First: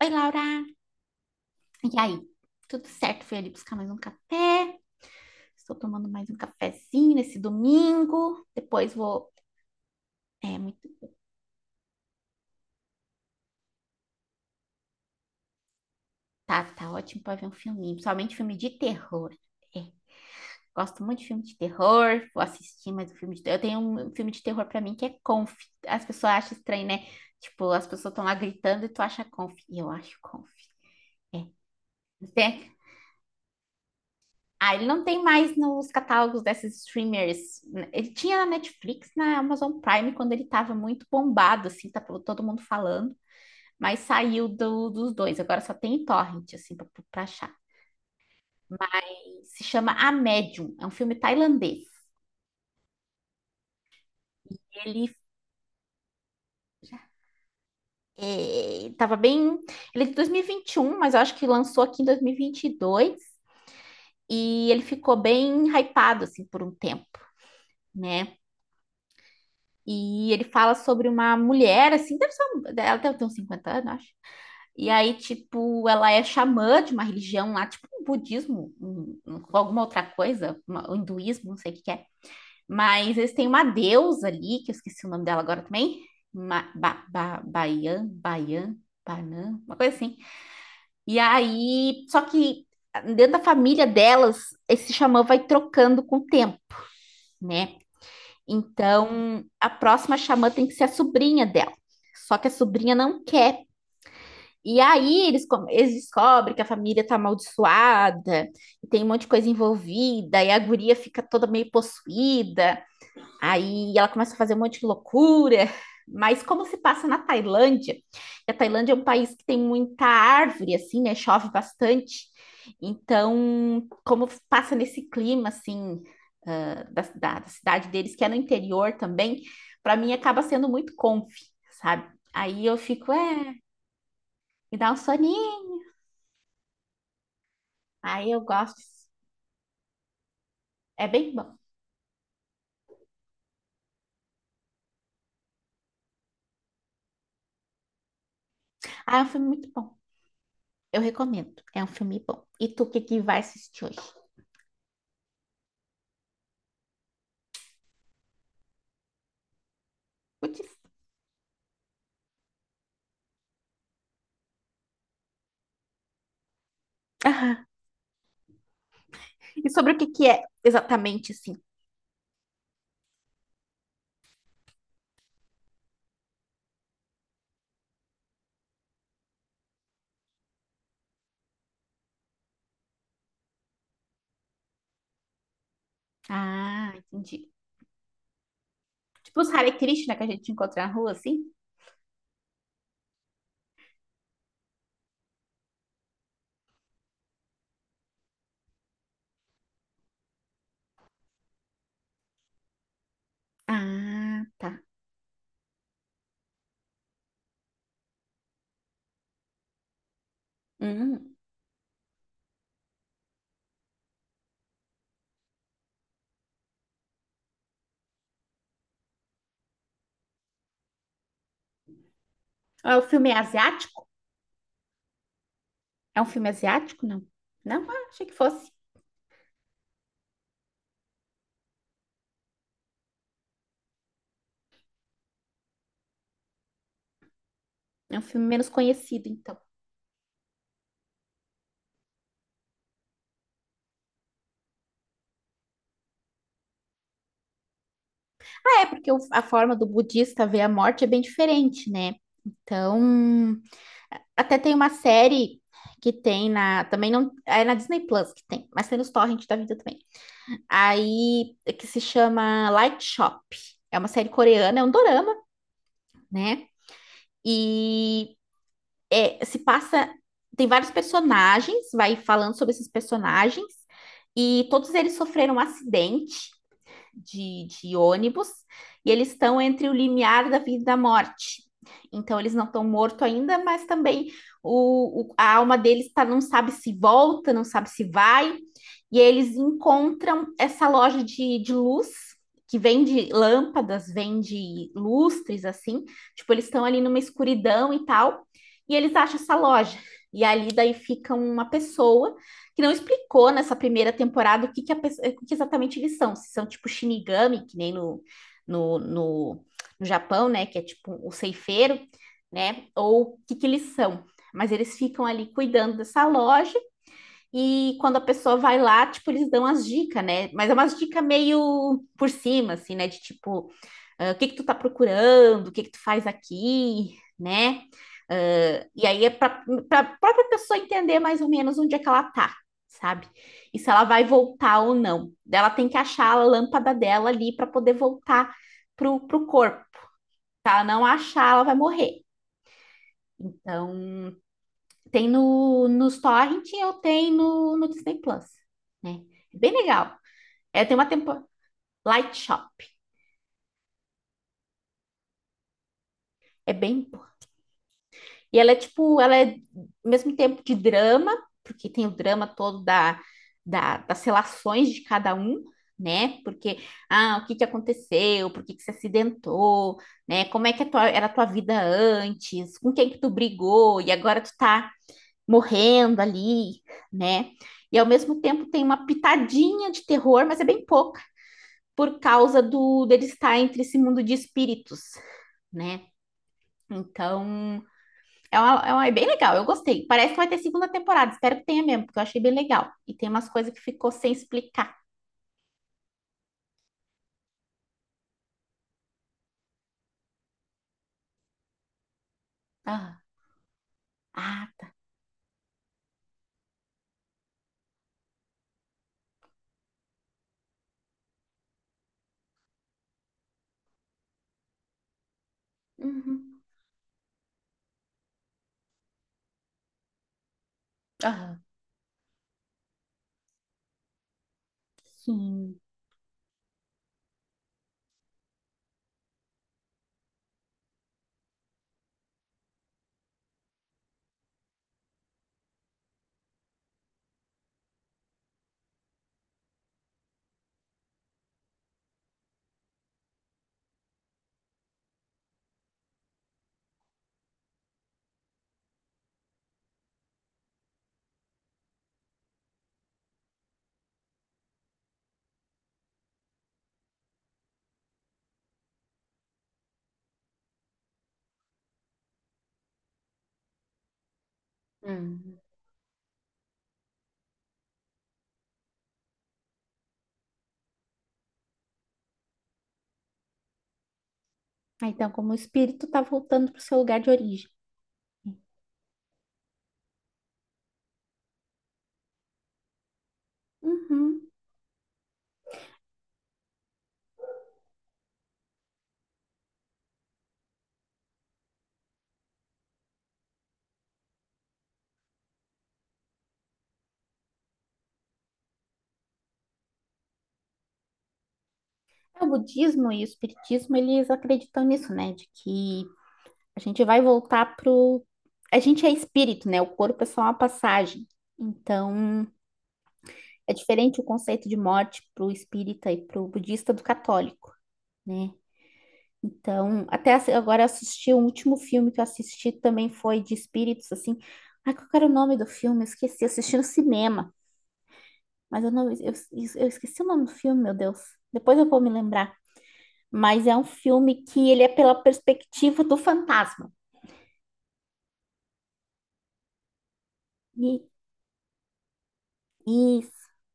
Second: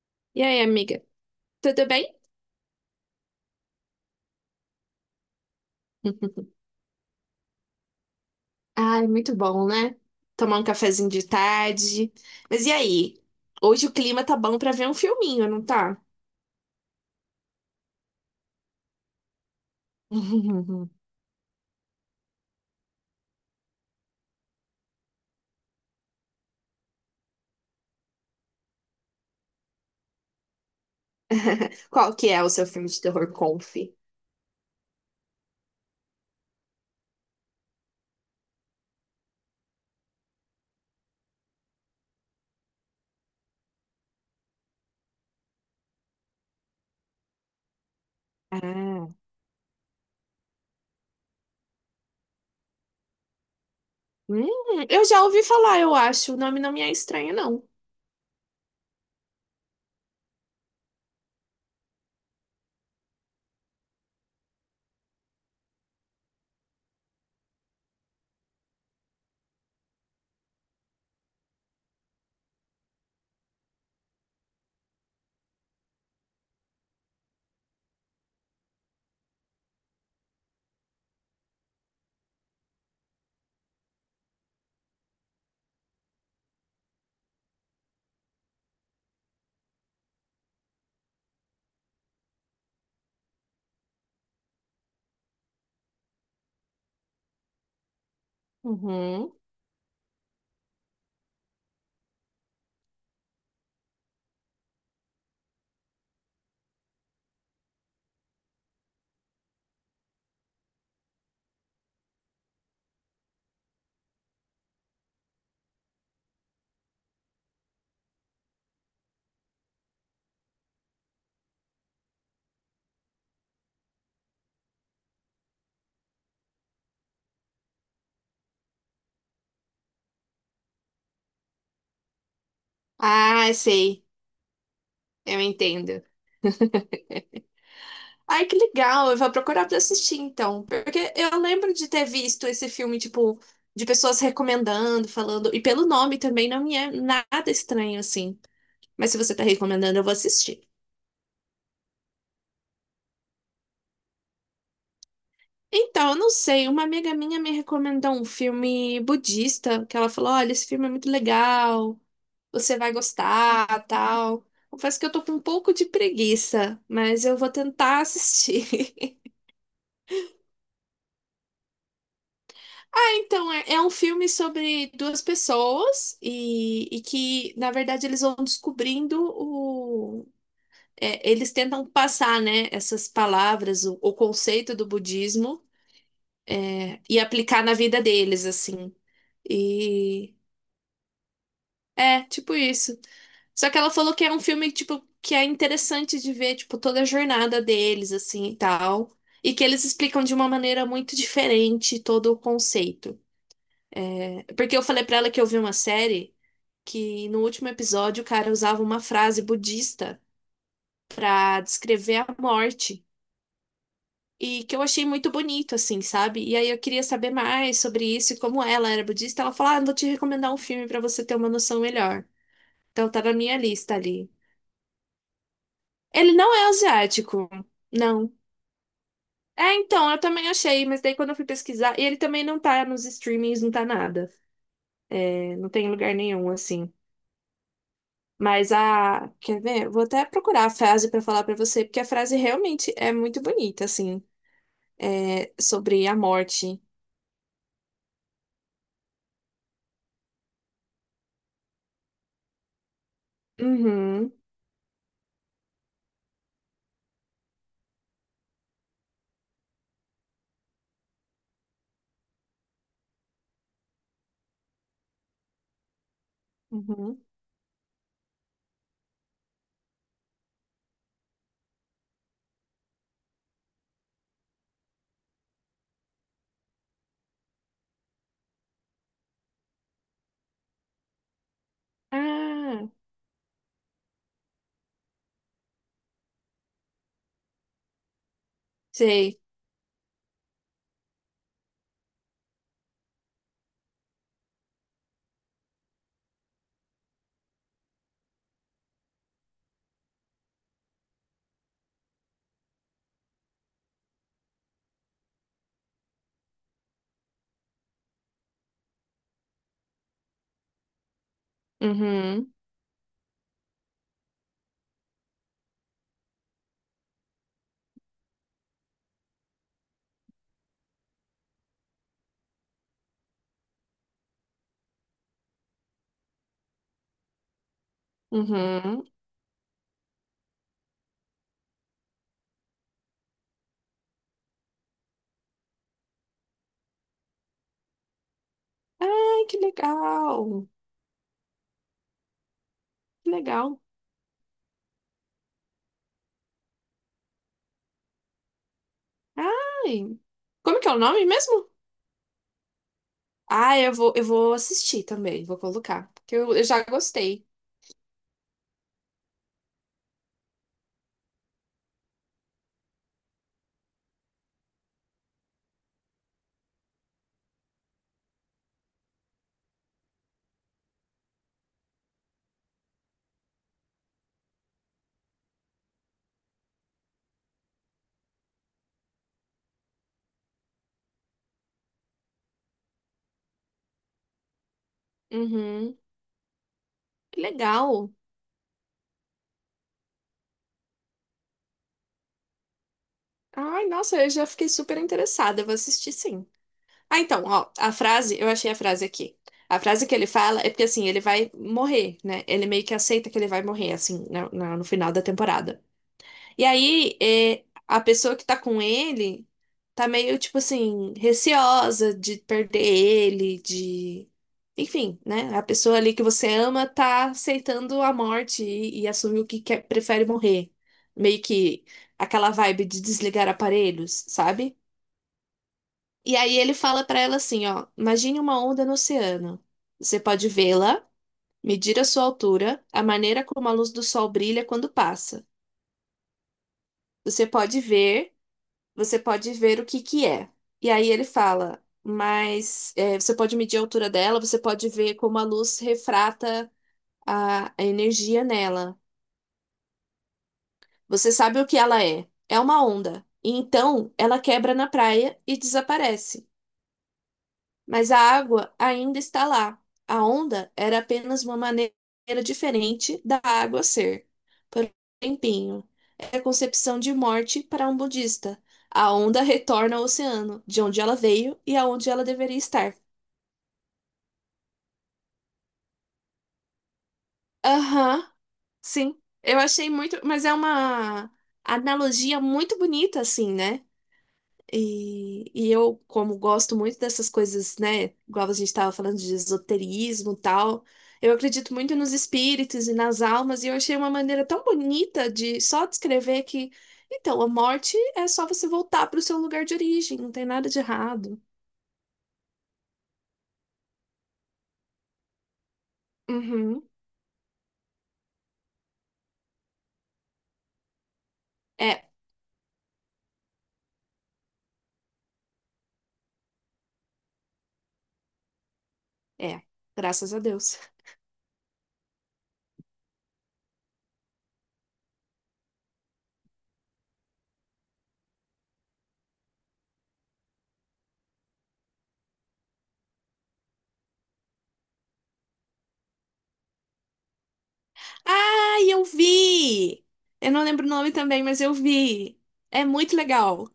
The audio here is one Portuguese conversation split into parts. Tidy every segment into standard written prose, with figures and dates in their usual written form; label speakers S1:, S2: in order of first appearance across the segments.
S1: Oi,
S2: E
S1: Laura!
S2: aí, amiga? Tudo
S1: E
S2: bem?
S1: aí? Tudo certo? Fui ali buscar mais um café. Estou tomando mais um cafezinho nesse domingo. Depois
S2: Ai,
S1: vou.
S2: muito bom, né?
S1: É
S2: Tomar um
S1: muito.
S2: cafezinho de tarde. Mas e aí? Hoje o clima tá bom pra ver um filminho, não tá?
S1: Tá, tá ótimo para ver um filminho, principalmente filme de terror. É, gosto muito de filme de terror. Vou assistir mais um filme de terror. Eu tenho um filme de terror para mim que é Conf. As pessoas acham estranho, né? Tipo, as pessoas estão lá gritando e tu acha Conf. E eu acho Conf.
S2: Qual que é o
S1: Tem.
S2: seu filme de terror conf?
S1: Ah, ele não tem mais nos catálogos desses streamers. Ele tinha na Netflix, na Amazon Prime, quando ele estava muito bombado, assim, tá todo mundo falando, mas saiu dos dois. Agora só tem em torrent, assim, pra achar.
S2: Ah,
S1: Mas se chama A Medium, é um filme tailandês.
S2: hum, eu
S1: Ele
S2: já ouvi falar, eu acho. O nome não me é estranho, não.
S1: Tava bem. Ele é de 2021, mas eu acho que lançou aqui em 2022 e vinte e dois. E ele ficou bem hypado, assim, por um tempo, né? E ele fala sobre uma mulher, assim, deve ser, ela deve ter uns 50 anos, acho. E aí, tipo, ela é xamã de uma religião lá, tipo um budismo, alguma outra coisa, um hinduísmo, não sei o que que é. Mas eles têm uma deusa ali, que eu esqueci o nome dela agora também. Ma, ba, ba, Baian, Baian, Banan, uma coisa assim. E aí, só que dentro da família delas, esse xamã vai trocando com o tempo, né?
S2: Uhum.
S1: Então, a próxima xamã tem que ser a sobrinha dela. Só que a sobrinha não quer. E aí eles, eles descobrem que a família tá amaldiçoada, e tem um monte de coisa envolvida, e a guria fica toda meio possuída. Aí ela começa a fazer um monte de loucura, mas como se passa na Tailândia, e a Tailândia é um país que tem muita árvore, assim, né? Chove bastante. Então, como passa nesse clima, assim, ah, da cidade deles, que é no interior também, para mim acaba sendo muito comfy, sabe? Aí eu fico,
S2: Ah,
S1: é,
S2: sei.
S1: me dá um
S2: Eu
S1: soninho.
S2: entendo.
S1: Aí eu
S2: Ai, que
S1: gosto,
S2: legal, eu vou procurar pra assistir então,
S1: é
S2: porque
S1: bem
S2: eu
S1: bom.
S2: lembro de ter visto esse filme, tipo, de pessoas recomendando, falando, e pelo nome também não me é nada estranho assim, mas se
S1: Ah, é um
S2: você tá
S1: filme muito bom.
S2: recomendando, eu vou assistir.
S1: Eu recomendo, é um filme bom. E tu, o que que vai assistir hoje?
S2: Então, eu não sei, uma amiga minha me recomendou um filme budista, que ela falou, olha, esse
S1: Putz.
S2: filme é muito legal, você vai gostar, tal. Confesso que eu tô com um pouco de preguiça, mas eu vou tentar assistir.
S1: E sobre o que que é exatamente assim?
S2: Então, é um filme sobre duas pessoas e que, na verdade, eles vão descobrindo o. É, eles tentam passar, né, essas palavras, o conceito do budismo,
S1: Ah,
S2: e
S1: entendi.
S2: aplicar na vida deles, assim.
S1: Tipo os Hare Krishna que a
S2: E
S1: gente encontra na rua, assim?
S2: é, tipo isso. Só que ela falou que é um filme, tipo, que é interessante de ver, tipo, toda a jornada deles, assim, e tal. E que eles explicam de uma maneira muito diferente todo o conceito. É.
S1: Ah, tá.
S2: Porque eu falei pra ela que eu vi uma série que no último episódio o cara usava uma frase budista
S1: Hum.
S2: para descrever a morte. E que eu achei muito bonito, assim, sabe? E aí eu queria saber mais sobre isso e como ela era budista. Ela falou: Ah, vou te recomendar um filme para você ter uma noção melhor.
S1: Ah, o
S2: Então tá
S1: filme
S2: na
S1: é
S2: minha lista
S1: asiático?
S2: ali.
S1: É um
S2: Ele
S1: filme
S2: não é
S1: asiático? Não.
S2: asiático,
S1: Não, ah, achei que
S2: não.
S1: fosse.
S2: É, então, eu também achei, mas daí quando eu fui pesquisar, e ele também não tá nos streamings, não tá nada. É, não tem em lugar nenhum, assim.
S1: É um filme menos
S2: Mas
S1: conhecido,
S2: a.
S1: então.
S2: Quer ver? Vou até procurar a frase para falar para você, porque a frase realmente é muito bonita, assim. É sobre a morte.
S1: Ah, é, porque a forma do budista ver a morte é bem diferente, né? Então,
S2: Uhum,
S1: até tem uma série que tem na. Também não. É na Disney Plus que tem, mas tem nos torrent da vida também. Aí, que se chama Light Shop. É uma série coreana, é um dorama, né?
S2: uhum.
S1: E é, se passa. Tem vários personagens, vai falando sobre esses personagens, e todos eles sofreram um acidente de ônibus e eles estão entre o limiar da vida e da morte. Então, eles não estão
S2: Ah,
S1: mortos ainda, mas também a alma deles tá, não sabe se volta, não sabe se vai. E
S2: sei.
S1: eles encontram essa loja de luz, que vende lâmpadas, vende lustres, assim. Tipo, eles estão ali numa escuridão e tal. E eles acham essa loja. E ali daí fica uma pessoa que não explicou nessa primeira temporada o que exatamente eles são. Se são tipo Shinigami, que nem no, no, no Japão, né? Que é tipo o ceifeiro,
S2: Uhum,
S1: né? Ou o que, que eles são. Mas eles ficam ali cuidando dessa loja e quando a pessoa vai lá, tipo, eles dão as dicas, né? Mas é umas dicas meio por cima, assim, né? De tipo, ah, o que que tu tá procurando, o que que tu faz aqui, né? Ah,
S2: uhum.
S1: e aí é para a própria pessoa entender mais ou menos onde é que ela tá, sabe? E se ela vai voltar ou não. Daí ela tem que achar a lâmpada dela ali para poder voltar pro
S2: Ai, que
S1: corpo.
S2: legal.
S1: Se ela não achar, ela vai morrer.
S2: Que legal.
S1: Então, tem no, nos Torrent ou tem no Disney Plus, né? É bem legal.
S2: Ai. Como
S1: É,
S2: que é
S1: tem
S2: o
S1: uma
S2: nome
S1: temporada.
S2: mesmo?
S1: Light Shop.
S2: Ah, eu vou assistir também, vou colocar. Porque eu
S1: É
S2: já gostei.
S1: E ela é tipo, ela é ao mesmo tempo de drama, porque tem o drama todo das relações de cada um, né? Porque, ah, o que que aconteceu? Por que que se acidentou? Né? Como é que era a tua vida antes? Com quem que tu brigou? E agora tu tá morrendo ali, né? E ao mesmo tempo tem uma pitadinha de terror, mas é bem pouca, por causa do dele estar entre esse mundo de espíritos,
S2: Uhum.
S1: né?
S2: Que
S1: Então,
S2: legal.
S1: bem legal, eu gostei. Parece que vai ter segunda temporada, espero que tenha mesmo, porque eu achei bem legal. E tem umas coisas que
S2: Ai,
S1: ficou
S2: nossa, eu
S1: sem
S2: já fiquei
S1: explicar.
S2: super interessada. Eu vou assistir sim. Ah, então, ó, a frase, eu achei a frase aqui. A frase que ele fala é porque, assim, ele vai morrer, né? Ele meio que
S1: Ah,
S2: aceita que ele vai morrer, assim,
S1: ah
S2: no
S1: tá.
S2: final da temporada. E aí, é, a pessoa que tá com ele tá meio, tipo assim, receosa de perder ele, de... Enfim, né? A pessoa ali que você
S1: Uhum.
S2: ama tá aceitando a morte e assume o que quer, prefere morrer. Meio
S1: Ah,
S2: que aquela vibe de desligar aparelhos, sabe?
S1: sim.
S2: E aí ele fala pra ela assim, ó, imagine uma onda no oceano. Você pode vê-la, medir a sua altura, a maneira como a luz do sol brilha quando passa. Você pode ver, você pode ver o que que é. E aí ele fala, mas é, você pode medir a altura dela, você pode ver como a luz refrata a energia nela. Você sabe o que ela é? É uma onda. E então ela quebra na praia e desaparece. Mas a água ainda está lá. A onda era apenas uma maneira diferente da água ser. Por um
S1: Uhum.
S2: tempinho, é a concepção de morte para um budista. A onda retorna ao oceano, de onde ela veio e aonde ela deveria estar.
S1: Ah, então, como o espírito tá voltando pro seu lugar de origem.
S2: Aham, sim. Eu achei muito, mas é uma analogia muito bonita, assim, né?
S1: Uhum.
S2: E eu, como gosto muito dessas coisas, né? Igual a gente estava falando de esoterismo e tal, eu acredito muito nos espíritos e nas almas, e eu achei uma maneira tão bonita de só descrever que, então, a morte é só você voltar para o seu lugar de origem, não tem nada de errado.
S1: O budismo e o espiritismo, eles acreditam nisso, né? De que a
S2: Uhum.
S1: gente vai voltar pro... A gente é espírito, né? O corpo é só uma passagem.
S2: É,
S1: Então, é diferente o conceito de morte pro espírita e pro budista do católico, né?
S2: é,
S1: Então,
S2: graças a Deus.
S1: agora eu assisti, o último filme que eu assisti também foi de espíritos, assim. Ai, qual era o nome do filme? Eu esqueci, eu assisti no cinema. Mas eu não, eu esqueci o nome do filme, meu Deus. Depois eu vou me lembrar. Mas é um filme que ele é pela perspectiva do fantasma.
S2: Ai, eu vi! Eu não lembro o
S1: E,
S2: nome também, mas eu vi. É muito
S1: e
S2: legal.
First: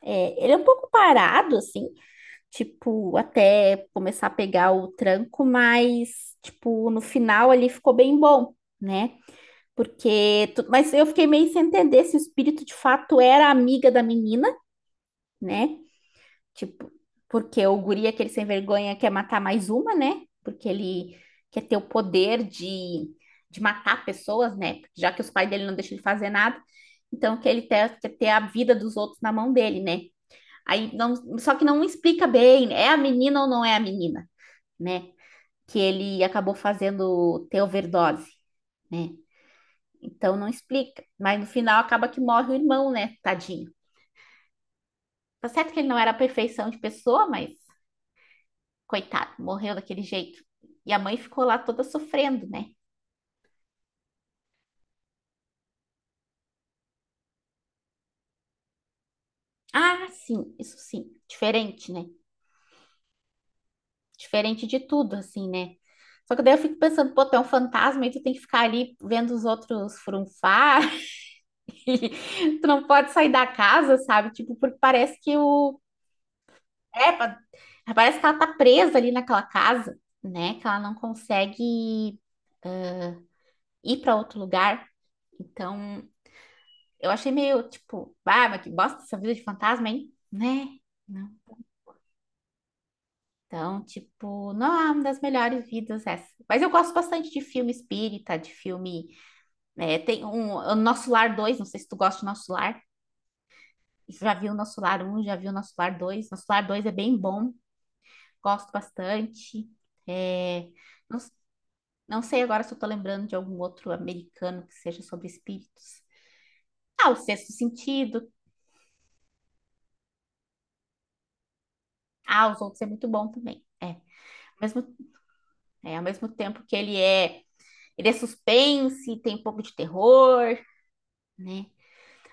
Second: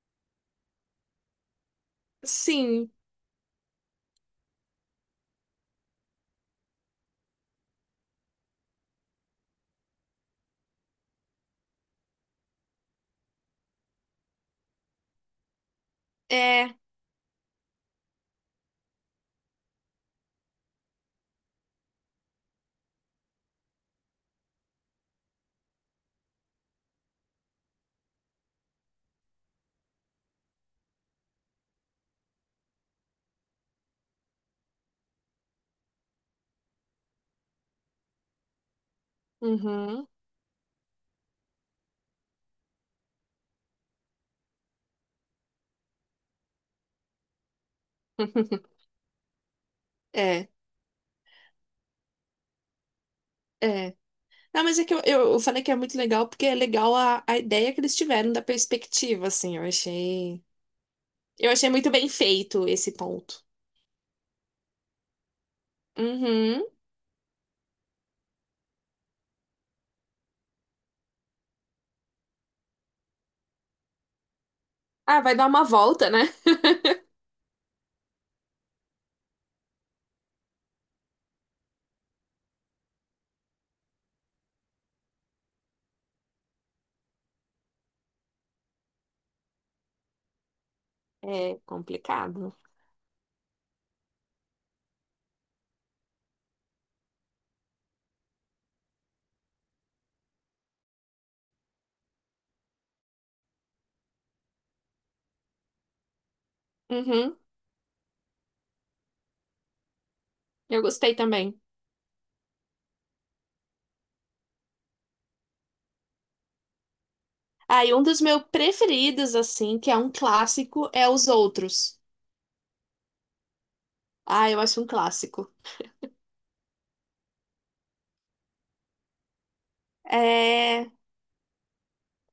S1: ele é um pouco parado, assim,
S2: Sim,
S1: tipo, até começar a pegar o tranco, mas, tipo, no final ali ficou bem bom, né? Porque, mas eu fiquei meio sem entender se o espírito de fato era amiga da menina, né?
S2: é.
S1: Tipo, porque o guri, é aquele sem vergonha, quer matar mais uma, né? Porque ele quer ter o poder de matar pessoas, né? Já que os pais dele não deixam ele fazer nada, então que ele quer ter a vida dos outros na mão dele, né? Aí não, só que não explica bem, é a menina ou não é a menina, né? Que ele acabou fazendo ter overdose, né?
S2: Uhum.
S1: Então não explica, mas no final acaba que morre o irmão, né? Tadinho. Tá certo que ele não era a perfeição de pessoa, mas coitado, morreu daquele jeito.
S2: É,
S1: E a mãe ficou lá toda sofrendo, né?
S2: é. Não, mas é que eu falei que é muito legal porque é legal a ideia que eles tiveram da perspectiva, assim. Eu
S1: Ah,
S2: achei.
S1: sim, isso sim.
S2: Eu achei muito
S1: Diferente, né?
S2: bem feito esse ponto.
S1: Diferente de tudo, assim, né? Só que daí eu
S2: Uhum.
S1: fico pensando, pô, tu é um fantasma e tu tem que ficar ali vendo os outros frunfar. e tu não pode sair da casa, sabe? Tipo, porque parece
S2: Ah, vai
S1: que
S2: dar uma
S1: o.
S2: volta, né?
S1: É, parece que ela tá presa ali naquela casa, né? Que ela não consegue ir para outro lugar. Então, eu achei meio tipo, ah, mas que bosta essa vida de fantasma, hein? Né?
S2: É complicado.
S1: Então, tipo, não é uma das melhores vidas essa. Mas eu gosto bastante de filme espírita, de filme. Né, tem um, o Nosso Lar dois. Não sei se tu gosta do Nosso Lar. Já vi o Nosso Lar um, já vi o Nosso Lar dois. Nosso Lar dois é bem
S2: Uhum.
S1: bom, gosto bastante. É,
S2: Eu gostei
S1: não,
S2: também.
S1: não sei agora se eu tô lembrando de algum outro americano que seja sobre espíritos. Ah, O Sexto
S2: Ah, e um dos
S1: Sentido.
S2: meus preferidos, assim, que é um clássico, é Os Outros.
S1: Ah, Os Outros é muito bom também.
S2: Ah, eu acho um
S1: Mesmo,
S2: clássico.
S1: ao mesmo tempo que ele é. Ele é suspense, tem um pouco de terror,
S2: É.
S1: né?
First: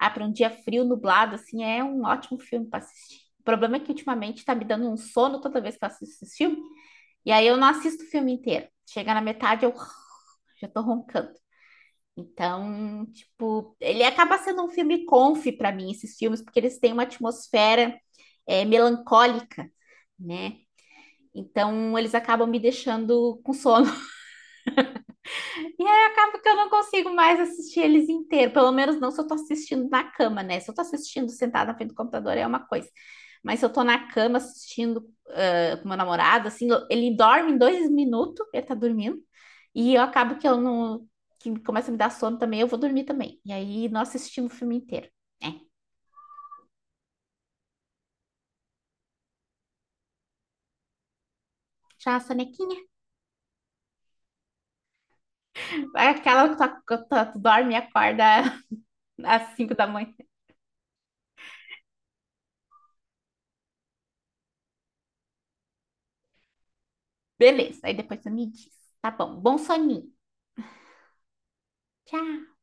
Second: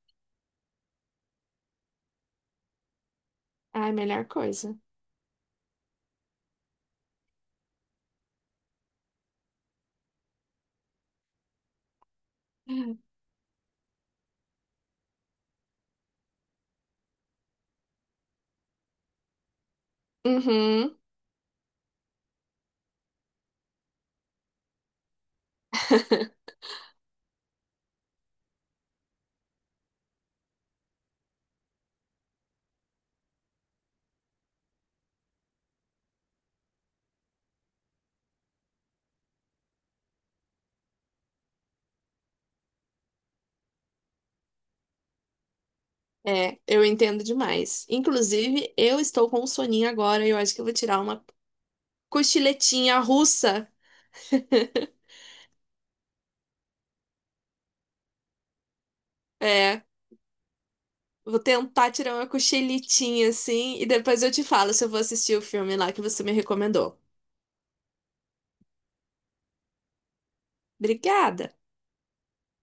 S1: Ah, para um dia frio, nublado, assim, é um ótimo filme para assistir. O problema é que
S2: Ai, melhor
S1: ultimamente tá me
S2: coisa.
S1: dando um sono toda vez que eu assisto esse filme, e aí eu não assisto o filme inteiro. Chega na metade, eu já tô roncando. Então, tipo, ele acaba sendo um filme comfy para mim, esses filmes, porque eles têm uma atmosfera é, melancólica, né?
S2: Uhum.
S1: Então, eles acabam me deixando com sono. E aí acaba que eu não consigo mais assistir eles inteiro. Pelo menos não se eu tô assistindo na cama, né? Se eu tô assistindo sentada na frente do computador é uma coisa. Mas se eu tô na cama assistindo ah, com meu namorado, assim, ele dorme em 2 minutos, ele tá dormindo. E eu acabo que eu não... Que começa a me dar sono também, eu vou dormir também. E aí nós assistimos o filme inteiro. É,
S2: É, eu entendo demais. Inclusive, eu estou com um soninho agora e eu acho que eu vou tirar uma
S1: já a sonequinha.
S2: cochiletinha russa.
S1: É aquela que tu dorme e acorda às cinco
S2: É,
S1: da manhã.
S2: vou tentar tirar uma cochiletinha assim e depois eu te falo se eu vou assistir o filme lá que você me recomendou.
S1: Beleza, aí depois tu me diz. Tá bom, bom soninho.
S2: Obrigada!
S1: Tchau.